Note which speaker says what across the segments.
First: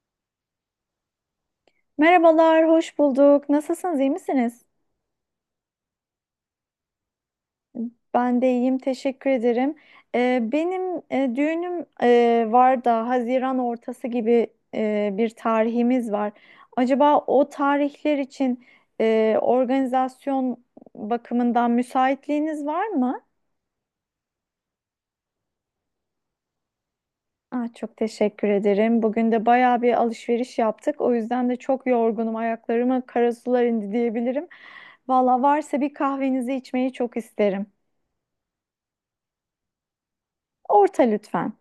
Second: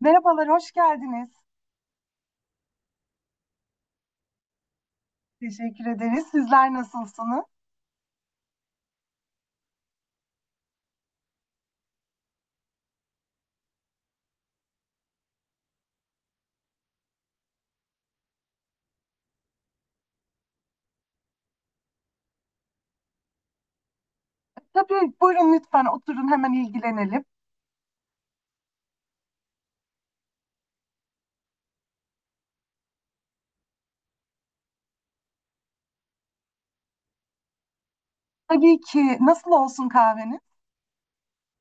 Speaker 1: Merhabalar, hoş geldiniz.
Speaker 2: Merhabalar, hoş bulduk. Nasılsınız, iyi misiniz?
Speaker 1: Teşekkür ederiz. Sizler nasılsınız?
Speaker 2: Ben de iyiyim, teşekkür ederim. Benim düğünüm var da Haziran ortası gibi bir tarihimiz var. Acaba o tarihler için organizasyon bakımından müsaitliğiniz var mı?
Speaker 1: Tabii buyurun, lütfen oturun, hemen ilgilenelim.
Speaker 2: Ah, çok teşekkür ederim. Bugün de bayağı bir alışveriş yaptık. O yüzden de çok yorgunum. Ayaklarıma karasular indi diyebilirim. Valla varsa bir kahvenizi içmeyi çok isterim.
Speaker 1: Tabii ki, nasıl olsun kahveniz?
Speaker 2: Orta lütfen.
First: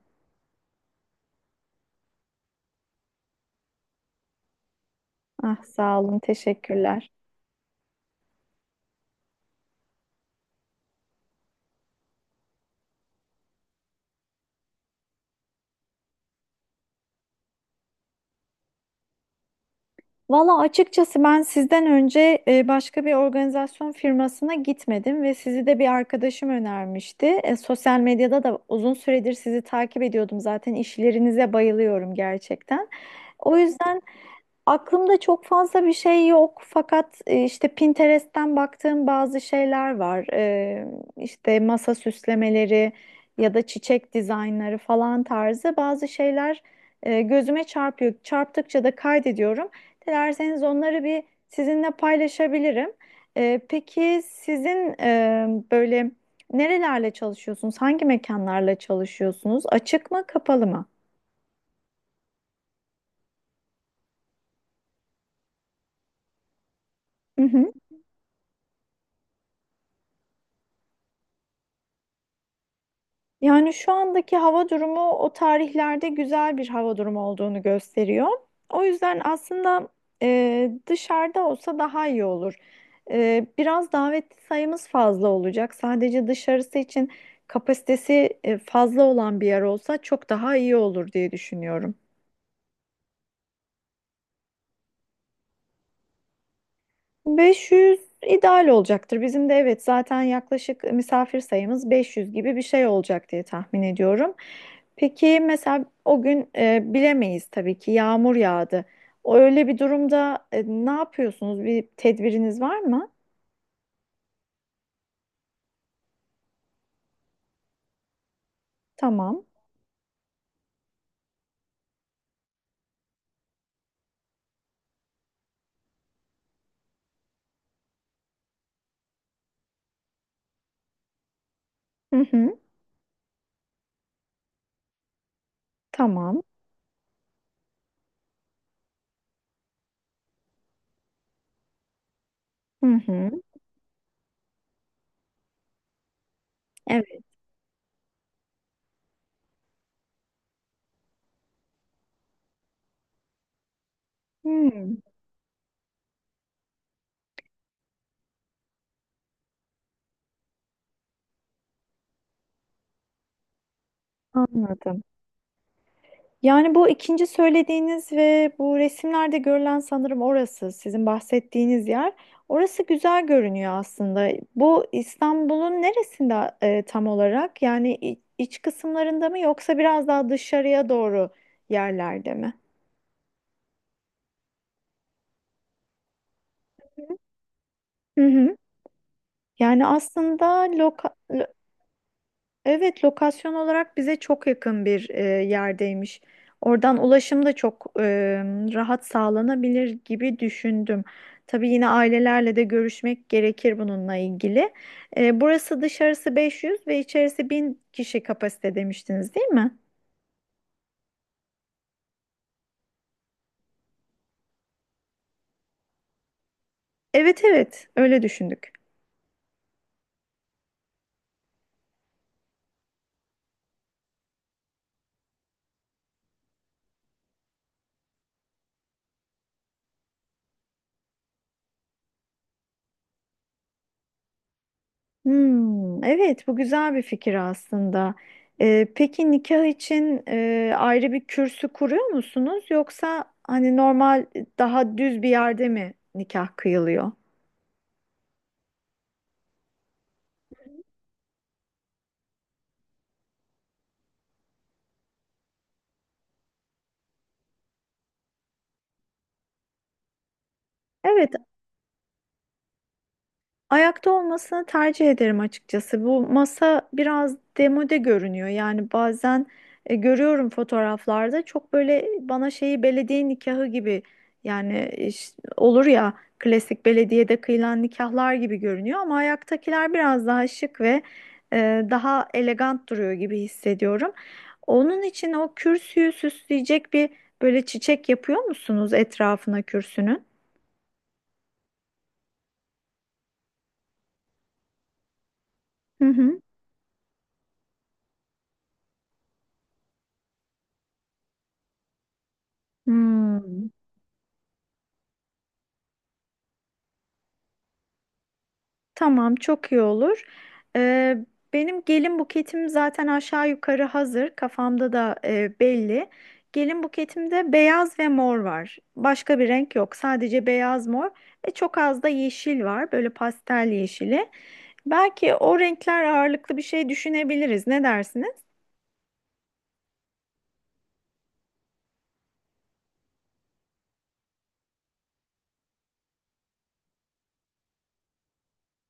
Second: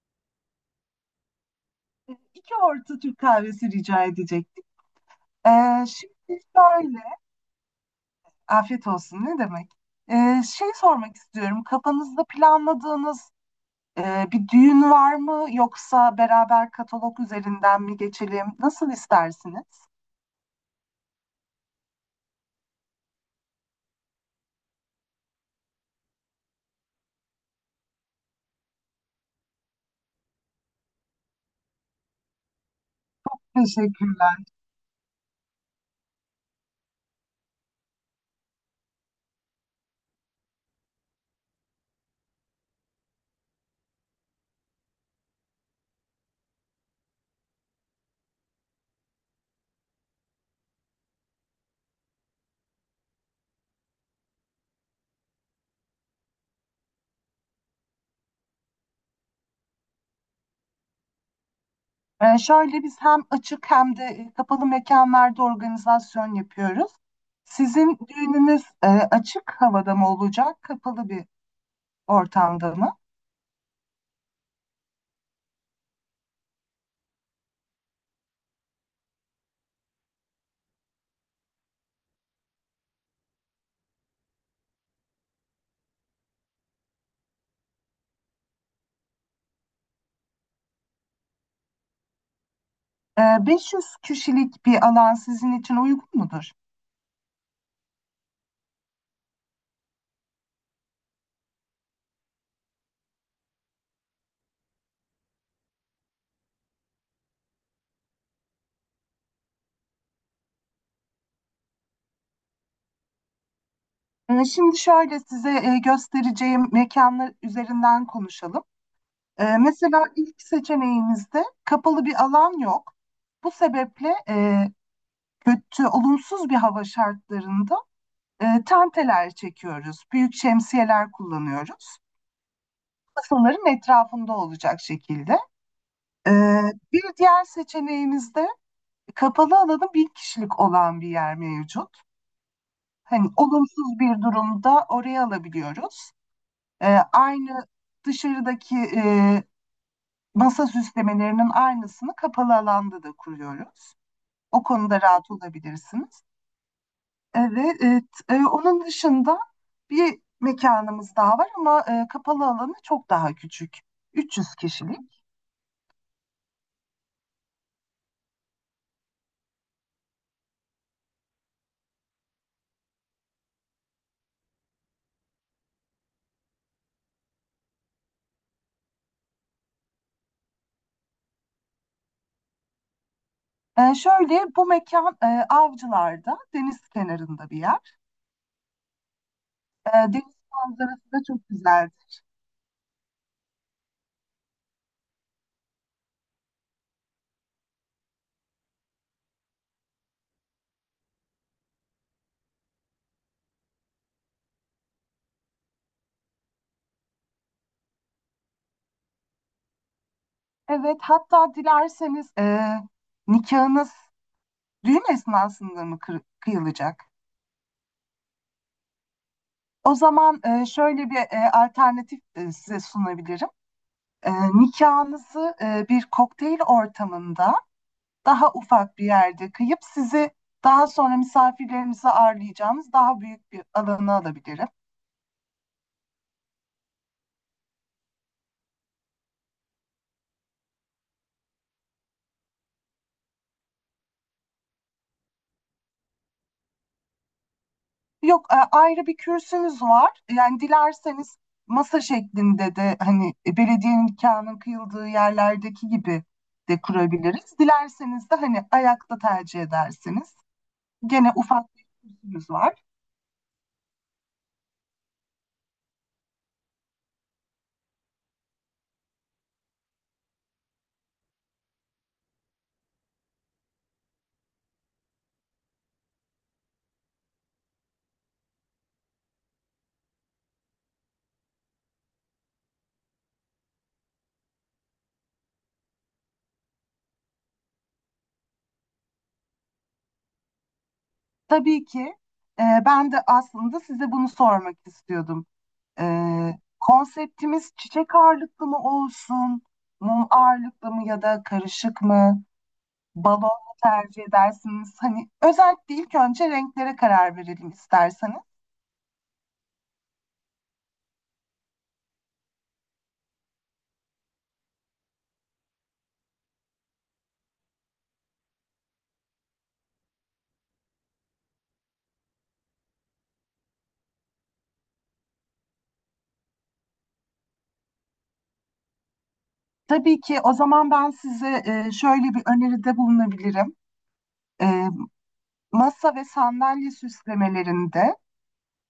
Speaker 1: İki orta Türk kahvesi rica edecektik.
Speaker 2: Ah
Speaker 1: Ee,
Speaker 2: sağ olun,
Speaker 1: Şimdi şöyle,
Speaker 2: teşekkürler.
Speaker 1: afiyet olsun ne demek? Şey sormak istiyorum, kafanızda planladığınız bir düğün var mı? Yoksa beraber katalog üzerinden mi geçelim? Nasıl istersiniz?
Speaker 2: Valla açıkçası ben sizden önce başka bir organizasyon firmasına gitmedim ve sizi de bir arkadaşım önermişti. Sosyal medyada da uzun süredir sizi takip ediyordum, zaten işlerinize bayılıyorum gerçekten. O yüzden.
Speaker 1: Teşekkür.
Speaker 2: Aklımda çok fazla bir şey yok fakat işte Pinterest'ten baktığım bazı şeyler var. İşte masa süslemeleri ya da çiçek dizaynları falan tarzı bazı şeyler gözüme çarpıyor. Çarptıkça da kaydediyorum. Dilerseniz onları bir sizinle paylaşabilirim. Peki sizin böyle nerelerle çalışıyorsunuz? Hangi mekanlarla çalışıyorsunuz? Açık mı, kapalı mı?
Speaker 1: Şöyle biz hem açık hem de kapalı mekanlarda organizasyon yapıyoruz. Sizin düğününüz açık havada mı olacak, kapalı bir ortamda mı?
Speaker 2: Yani şu andaki hava durumu o tarihlerde güzel bir hava durumu olduğunu gösteriyor. O yüzden aslında dışarıda olsa daha iyi olur. Biraz davetli sayımız fazla olacak. Sadece dışarısı için kapasitesi fazla olan bir yer olsa çok daha iyi olur diye düşünüyorum.
Speaker 1: 500 kişilik bir alan sizin için uygun mudur?
Speaker 2: 500 ideal olacaktır. Bizim de, evet, zaten yaklaşık misafir sayımız 500 gibi bir şey olacak diye tahmin ediyorum. Peki mesela o gün bilemeyiz tabii ki yağmur yağdı. O öyle bir durumda ne yapıyorsunuz? Bir tedbiriniz var mı?
Speaker 1: Şimdi şöyle, size göstereceğim mekanlar üzerinden konuşalım.
Speaker 2: Tamam.
Speaker 1: Mesela ilk seçeneğimizde kapalı bir alan yok. Bu sebeple kötü, olumsuz bir hava şartlarında tanteler çekiyoruz, büyük şemsiyeler kullanıyoruz.
Speaker 2: Hı hı.
Speaker 1: Masaların etrafında olacak şekilde. E,
Speaker 2: Tamam.
Speaker 1: Bir diğer seçeneğimizde kapalı alanı 1000 kişilik olan bir yer mevcut.
Speaker 2: Hı
Speaker 1: Hani
Speaker 2: hı.
Speaker 1: olumsuz bir durumda oraya alabiliyoruz. E,
Speaker 2: Evet.
Speaker 1: Aynı dışarıdaki masa süslemelerinin aynısını kapalı alanda da kuruyoruz. O
Speaker 2: Hmm,
Speaker 1: konuda rahat olabilirsiniz. Evet, onun dışında bir mekanımız daha var ama kapalı alanı çok daha küçük. 300
Speaker 2: anladım.
Speaker 1: kişilik.
Speaker 2: Yani bu ikinci söylediğiniz ve bu resimlerde görülen sanırım orası sizin bahsettiğiniz yer. Orası güzel görünüyor aslında. Bu İstanbul'un neresinde tam olarak? Yani iç kısımlarında mı yoksa biraz daha dışarıya doğru yerlerde mi?
Speaker 1: Şöyle, bu mekan Avcılar'da, deniz kenarında bir yer.
Speaker 2: Hı hı. Yani
Speaker 1: Deniz
Speaker 2: aslında loka.
Speaker 1: manzarası da çok güzel.
Speaker 2: Evet, lokasyon olarak bize çok yakın bir yerdeymiş. Oradan ulaşım da çok rahat sağlanabilir gibi düşündüm. Tabii yine ailelerle de görüşmek gerekir bununla ilgili. E, burası dışarısı 500 ve içerisi 1000 kişi kapasite demiştiniz, değil mi?
Speaker 1: Evet, hatta dilerseniz nikahınız düğün esnasında mı kıyılacak?
Speaker 2: Evet, evet, öyle düşündük.
Speaker 1: O zaman şöyle bir alternatif size sunabilirim. Nikahınızı bir kokteyl ortamında daha ufak bir yerde kıyıp, sizi daha sonra misafirlerimizi ağırlayacağımız daha büyük bir alana alabilirim.
Speaker 2: Hmm, evet, bu güzel bir fikir aslında. Peki nikah için ayrı bir kürsü kuruyor musunuz, yoksa hani normal daha düz bir yerde mi nikah kıyılıyor?
Speaker 1: Yok, ayrı bir kürsümüz var. Yani dilerseniz masa şeklinde de, hani belediyenin nikahının kıyıldığı yerlerdeki gibi de kurabiliriz. Dilerseniz de hani ayakta tercih edersiniz. Gene
Speaker 2: Evet.
Speaker 1: ufak bir kürsümüz var.
Speaker 2: Ayakta olmasını tercih ederim açıkçası. Bu masa biraz demode görünüyor. Yani bazen görüyorum fotoğraflarda, çok böyle bana şeyi belediye nikahı gibi, yani olur ya, klasik belediyede kıyılan nikahlar gibi görünüyor, ama ayaktakiler biraz daha şık ve daha elegant duruyor gibi hissediyorum. Onun için o kürsüyü süsleyecek bir böyle çiçek yapıyor musunuz etrafına kürsünün?
Speaker 1: Tabii ki, ben de aslında size bunu sormak istiyordum.
Speaker 2: Hı hı.
Speaker 1: Ee, Konseptimiz çiçek ağırlıklı mı olsun, mum ağırlıklı mı, ya da karışık mı, balon
Speaker 2: Hmm.
Speaker 1: mu tercih edersiniz? Hani özellikle ilk önce renklere karar verelim isterseniz.
Speaker 2: Tamam, çok iyi olur. Ee, Benim gelin buketim zaten aşağı yukarı hazır. Kafamda da belli. Gelin buketimde beyaz ve mor var. Başka bir renk yok. Sadece beyaz, mor ve çok az da yeşil var. Böyle pastel yeşili. Belki o renkler ağırlıklı bir şey düşünebiliriz. Ne dersiniz?
Speaker 1: Tabii ki, o zaman ben size şöyle bir öneride bulunabilirim. E, Masa ve sandalye süslemelerinde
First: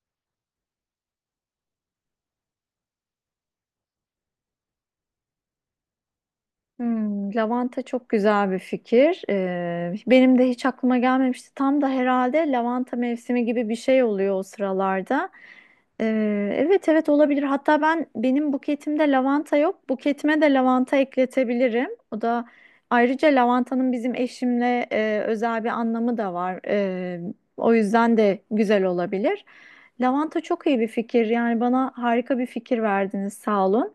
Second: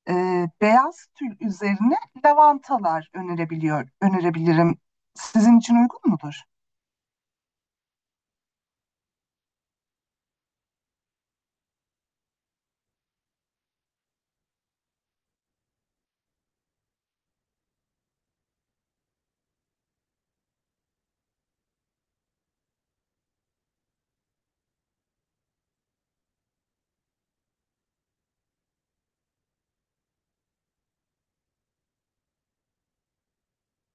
Speaker 1: e, beyaz tül üzerine lavantalar önerebilirim. Sizin için uygun mudur?
Speaker 2: Hmm, lavanta çok güzel bir fikir. Benim de hiç aklıma gelmemişti. Tam da herhalde lavanta mevsimi gibi bir şey oluyor o sıralarda. Evet, evet, olabilir. Hatta benim buketimde lavanta yok. Buketime de lavanta ekletebilirim. O da, ayrıca, lavantanın bizim eşimle özel bir anlamı da var. O yüzden de güzel olabilir. Lavanta çok iyi bir fikir. Yani bana harika bir fikir verdiniz. Sağ olun.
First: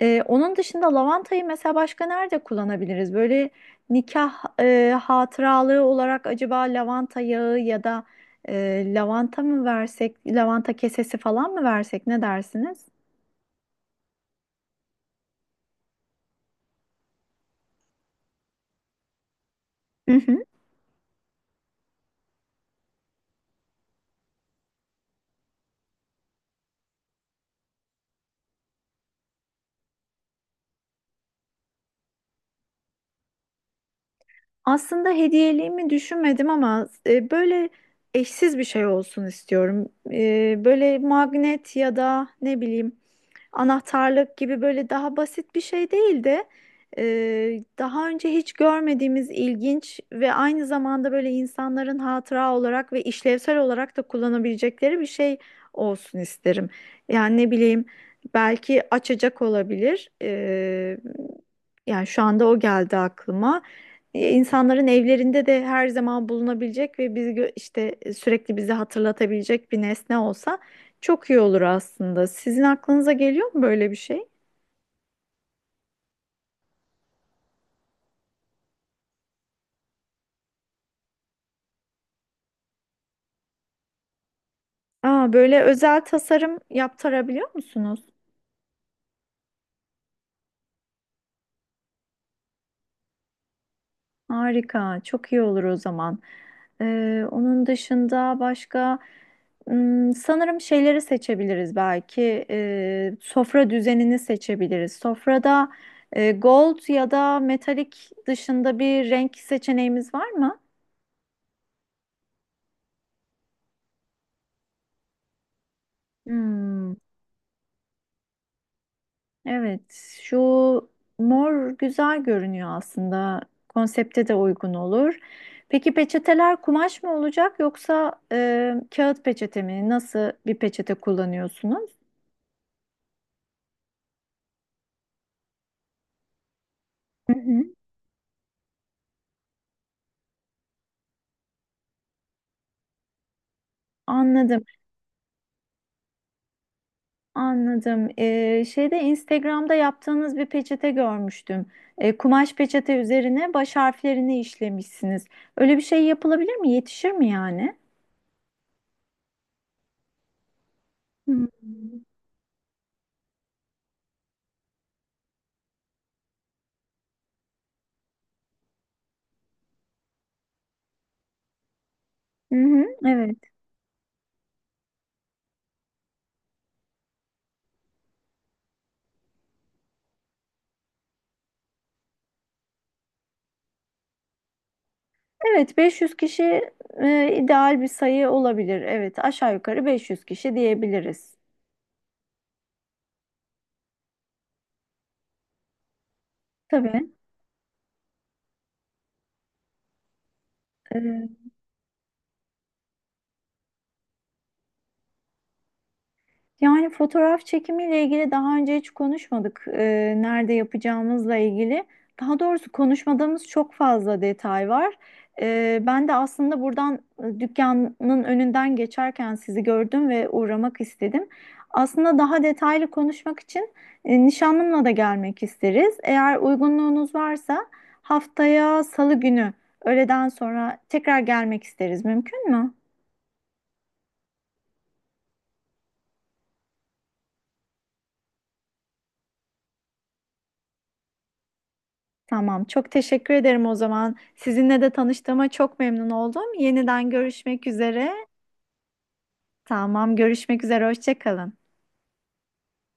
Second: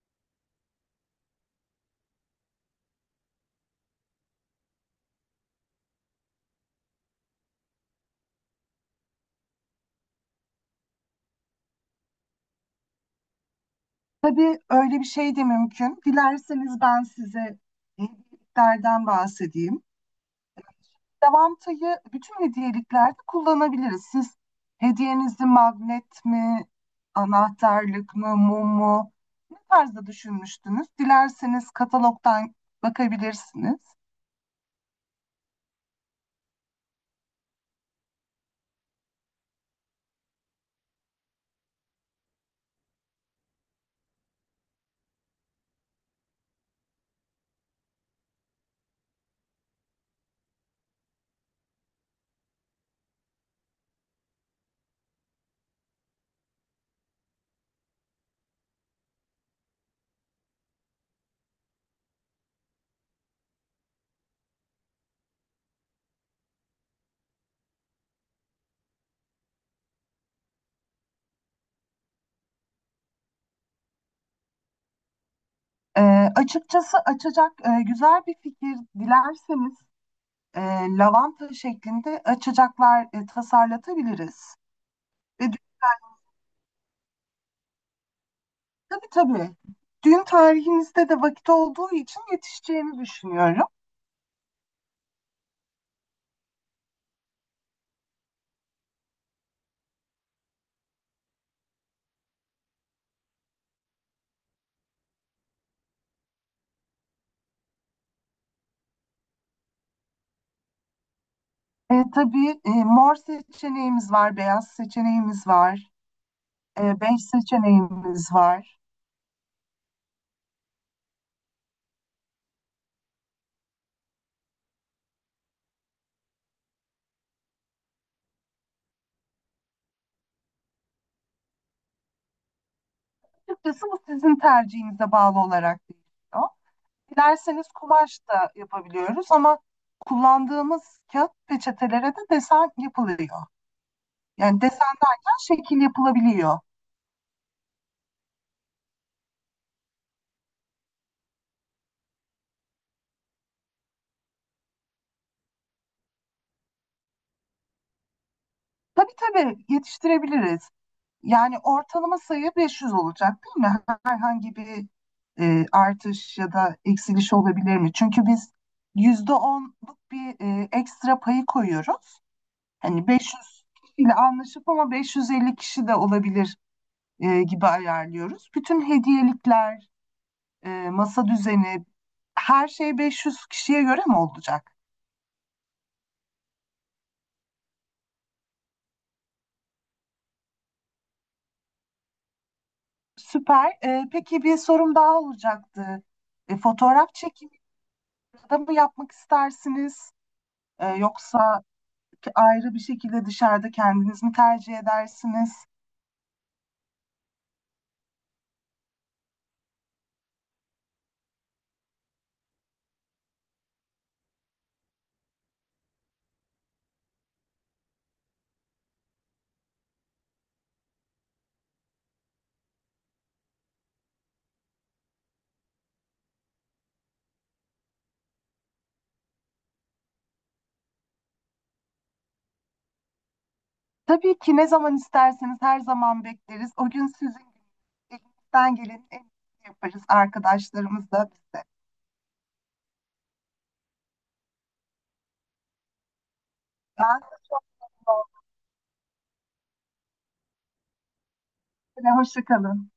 Speaker 2: Onun dışında lavantayı mesela başka nerede kullanabiliriz? Böyle nikah hatıralığı olarak acaba lavanta yağı ya da lavanta mı versek, lavanta kesesi falan mı versek, ne dersiniz?
Speaker 1: Tabii, öyle bir şey de mümkün. Dilerseniz ben size hediyeliklerden bahsedeyim.
Speaker 2: Hı hı.
Speaker 1: Davantayı bütün hediyeliklerde kullanabiliriz. Siz hediyenizi magnet mi, anahtarlık mı, mum mu, ne tarzda düşünmüştünüz? Dilerseniz katalogdan bakabilirsiniz.
Speaker 2: Aslında hediyeliğimi düşünmedim, ama böyle eşsiz bir şey olsun istiyorum. Böyle magnet ya da ne bileyim anahtarlık gibi böyle daha basit bir şey değildi. Daha önce hiç görmediğimiz, ilginç ve aynı zamanda böyle insanların hatıra olarak ve işlevsel olarak da kullanabilecekleri bir şey olsun isterim. Yani ne bileyim, belki açacak olabilir. Yani şu anda o geldi aklıma. İnsanların evlerinde de her zaman bulunabilecek ve biz işte sürekli bizi hatırlatabilecek bir nesne olsa çok iyi olur aslında. Sizin aklınıza geliyor mu böyle bir şey?
Speaker 1: Ee, Açıkçası açacak güzel bir fikir. Dilerseniz e, lavanta şeklinde açacaklar tasarlatabiliriz.
Speaker 2: Aa,
Speaker 1: Ve
Speaker 2: böyle özel tasarım yaptırabiliyor musunuz?
Speaker 1: tabii. Düğün tarihinizde de vakit olduğu için yetişeceğini düşünüyorum.
Speaker 2: Harika, çok iyi olur o zaman. Onun dışında başka, sanırım şeyleri seçebiliriz belki. Sofra düzenini seçebiliriz. Sofrada gold ya da metalik dışında bir renk seçeneğimiz var mı?
Speaker 1: Tabii, mor seçeneğimiz var, beyaz seçeneğimiz var,
Speaker 2: Hmm.
Speaker 1: bej seçeneğimiz var.
Speaker 2: Evet, şu mor güzel görünüyor aslında. Konsepte de uygun olur. Peki peçeteler kumaş mı olacak, yoksa kağıt peçete mi? Nasıl bir peçete kullanıyorsunuz?
Speaker 1: Açıkçası bu sizin tercihinize bağlı olarak değişiyor.
Speaker 2: Hı hı.
Speaker 1: Dilerseniz kumaş da yapabiliyoruz ama kullandığımız kağıt peçetelere de desen yapılıyor. Yani
Speaker 2: Anladım,
Speaker 1: desen derken şekil yapılabiliyor.
Speaker 2: anladım. Şeyde Instagram'da yaptığınız bir peçete görmüştüm. Kumaş peçete üzerine baş harflerini işlemişsiniz. Öyle bir şey yapılabilir mi? Yetişir mi yani?
Speaker 1: Tabii, yetiştirebiliriz.
Speaker 2: Hmm.
Speaker 1: Yani ortalama sayı 500 olacak, değil mi? Herhangi bir artış ya da eksiliş olabilir mi? Çünkü biz %10'luk bir ekstra payı koyuyoruz.
Speaker 2: Hı hı, hı,
Speaker 1: Hani
Speaker 2: evet.
Speaker 1: 500 kişiyle anlaşıp ama 550 kişi de olabilir gibi ayarlıyoruz. Bütün hediyelikler, masa düzeni, her şey 500 kişiye göre mi olacak?
Speaker 2: Evet, 500 kişi ideal bir sayı olabilir. Evet, aşağı yukarı 500 kişi diyebiliriz.
Speaker 1: Süper. Peki bir sorum daha olacaktı.
Speaker 2: Tabii.
Speaker 1: Fotoğraf çekimi da mı yapmak istersiniz? Yoksa ayrı bir şekilde dışarıda kendiniz mi tercih edersiniz?
Speaker 2: Yani fotoğraf çekimiyle ilgili daha önce hiç konuşmadık. Nerede yapacağımızla ilgili. Daha doğrusu konuşmadığımız çok fazla detay var. Ben de aslında buradan dükkanın önünden geçerken sizi gördüm ve uğramak istedim. Aslında daha detaylı konuşmak için nişanlımla da gelmek isteriz. Eğer uygunluğunuz varsa haftaya Salı günü öğleden sonra tekrar gelmek isteriz. Mümkün mü?
Speaker 1: Tabii ki, ne zaman isterseniz her zaman bekleriz. O gün sizin elinizden gelenin en iyisini yaparız arkadaşlarımızla biz de.
Speaker 2: Tamam, çok teşekkür ederim o zaman. Sizinle de tanıştığıma çok memnun oldum. Yeniden
Speaker 1: Ben,
Speaker 2: görüşmek üzere. Tamam, görüşmek üzere. Hoşça kalın.
Speaker 1: hoşça kalın.